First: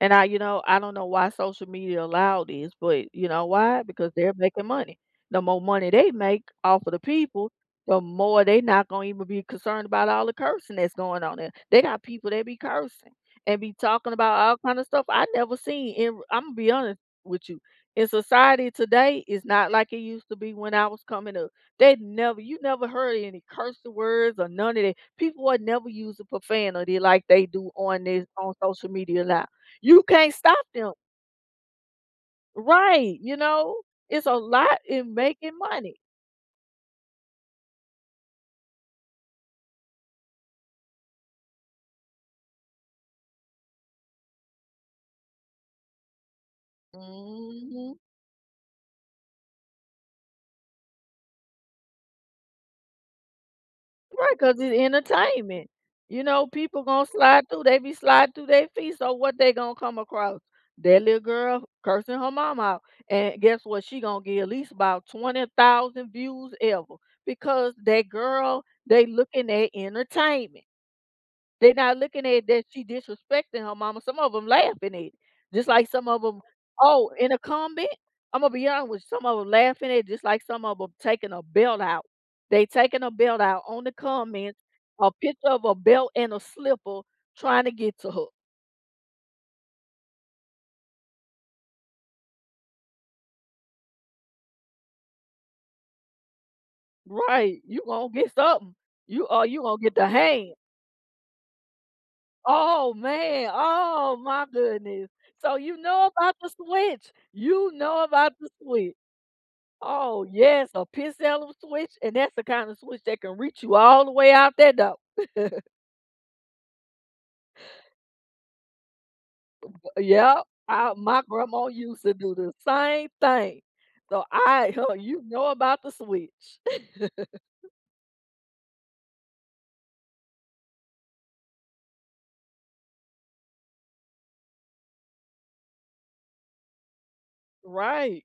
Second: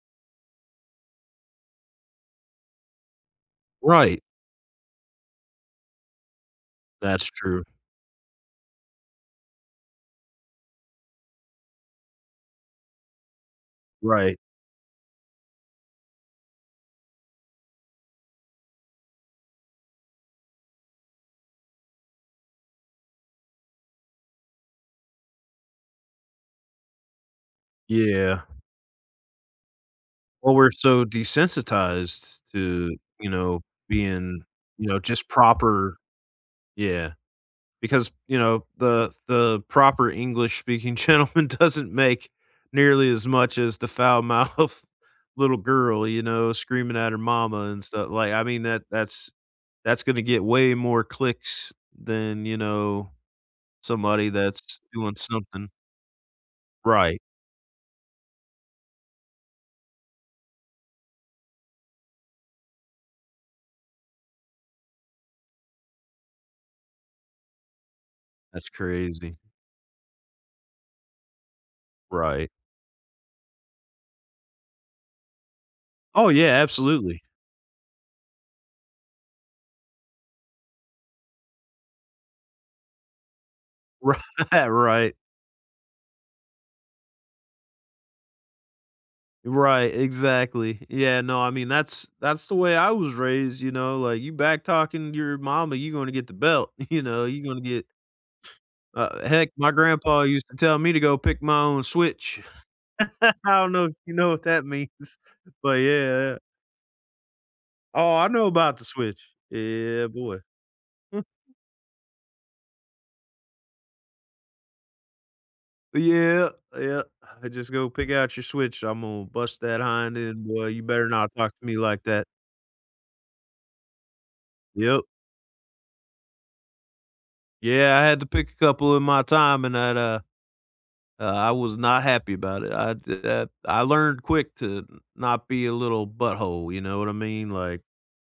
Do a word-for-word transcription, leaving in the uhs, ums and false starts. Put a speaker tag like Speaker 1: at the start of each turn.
Speaker 1: And I you know, I don't know why social media allowed this, but, you know, why? Because
Speaker 2: Right.
Speaker 1: they're making money. The more money they make off of the
Speaker 2: That's
Speaker 1: people,
Speaker 2: true.
Speaker 1: the more they not gonna even be concerned about all the cursing that's going on there, they got people that be cursing, and be talking about
Speaker 2: Right.
Speaker 1: all kind of stuff I've never seen, and, Imma be honest with you, in society today, it's not like it used to be when I was coming up, they'd never You never heard any curse words or none of that. People would never use a profanity like they do on this
Speaker 2: Yeah.
Speaker 1: on social media now. You can't stop
Speaker 2: Well, we're
Speaker 1: them.
Speaker 2: so desensitized to,
Speaker 1: Right,
Speaker 2: you
Speaker 1: you
Speaker 2: know,
Speaker 1: know? It's a
Speaker 2: being,
Speaker 1: lot
Speaker 2: you know,
Speaker 1: in
Speaker 2: just
Speaker 1: making
Speaker 2: proper
Speaker 1: money.
Speaker 2: Yeah. Because, you know, the the proper English-speaking gentleman doesn't make nearly as much as the foul-mouthed little girl, you know, screaming at her mama and
Speaker 1: Mhm.
Speaker 2: stu Like, I mean, that that's that's gonna get way more clicks than, you know, somebody
Speaker 1: Right, 'cause it
Speaker 2: that's doing something
Speaker 1: entertainment. You know, people gonna
Speaker 2: Right.
Speaker 1: slide through, they be slide through they feed, so what they gonna come across? That little girl cursing her mama out, and guess what? She gonna get at least about twenty thousand views ever, because that girl,
Speaker 2: That's
Speaker 1: they
Speaker 2: crazy.
Speaker 1: looking at entertainment. They not looking at
Speaker 2: Right.
Speaker 1: that she disrespecting her mama, some of 'em laughing at it, just like some of
Speaker 2: Oh,
Speaker 1: 'em
Speaker 2: yeah.
Speaker 1: Oh,
Speaker 2: Absolutely.
Speaker 1: in a comment, Imma be honest with some of 'em laughing at it just like some of 'em taking a belt out. They taking a belt out on the
Speaker 2: Right,
Speaker 1: comment, a
Speaker 2: right.
Speaker 1: picture of a belt and a slipper trying to get to her.
Speaker 2: Right, exactly. Yeah No, I mean, that's that's the way I was raised, you know, like, you back-talking your mama, you're gonna get the belt, you know, you're gonna
Speaker 1: Right, you
Speaker 2: get
Speaker 1: gonna get something, you
Speaker 2: Uh,
Speaker 1: or,
Speaker 2: heck,
Speaker 1: you
Speaker 2: my
Speaker 1: gonna get the
Speaker 2: grandpa used
Speaker 1: hand.
Speaker 2: to tell me to go pick my own switch.
Speaker 1: Oh, man!
Speaker 2: I don't know if you
Speaker 1: Oh,
Speaker 2: know what
Speaker 1: my
Speaker 2: that means?
Speaker 1: goodness! So you
Speaker 2: But
Speaker 1: know
Speaker 2: yeah,
Speaker 1: about
Speaker 2: yeah.
Speaker 1: the switch? You know
Speaker 2: Oh, I
Speaker 1: about
Speaker 2: know
Speaker 1: the
Speaker 2: about the
Speaker 1: switch.
Speaker 2: switch. Yeah, yeah, yeah,
Speaker 1: Oh,
Speaker 2: boy.
Speaker 1: yes, uh, picks the hell out of a switch, and that's the kinda switch that can reach you all the way out there, though.
Speaker 2: Oh yeah, yeah, I just go, "Pick out your switch, I'm gonna bust
Speaker 1: Uh, w
Speaker 2: that
Speaker 1: Oh,
Speaker 2: hind
Speaker 1: yeah,
Speaker 2: end, boy, you
Speaker 1: I
Speaker 2: better
Speaker 1: My
Speaker 2: not talk
Speaker 1: grandma
Speaker 2: to me
Speaker 1: used
Speaker 2: like
Speaker 1: to
Speaker 2: that."
Speaker 1: do the same thing, so I Oh,
Speaker 2: Yep.
Speaker 1: you know about the switch.
Speaker 2: Yeah, I had to pick a couple in my time, and I'd, uh Uh, I was not happy about it, I did that I learned quick to not be a little butthole, you know what I mean? Like
Speaker 1: Right.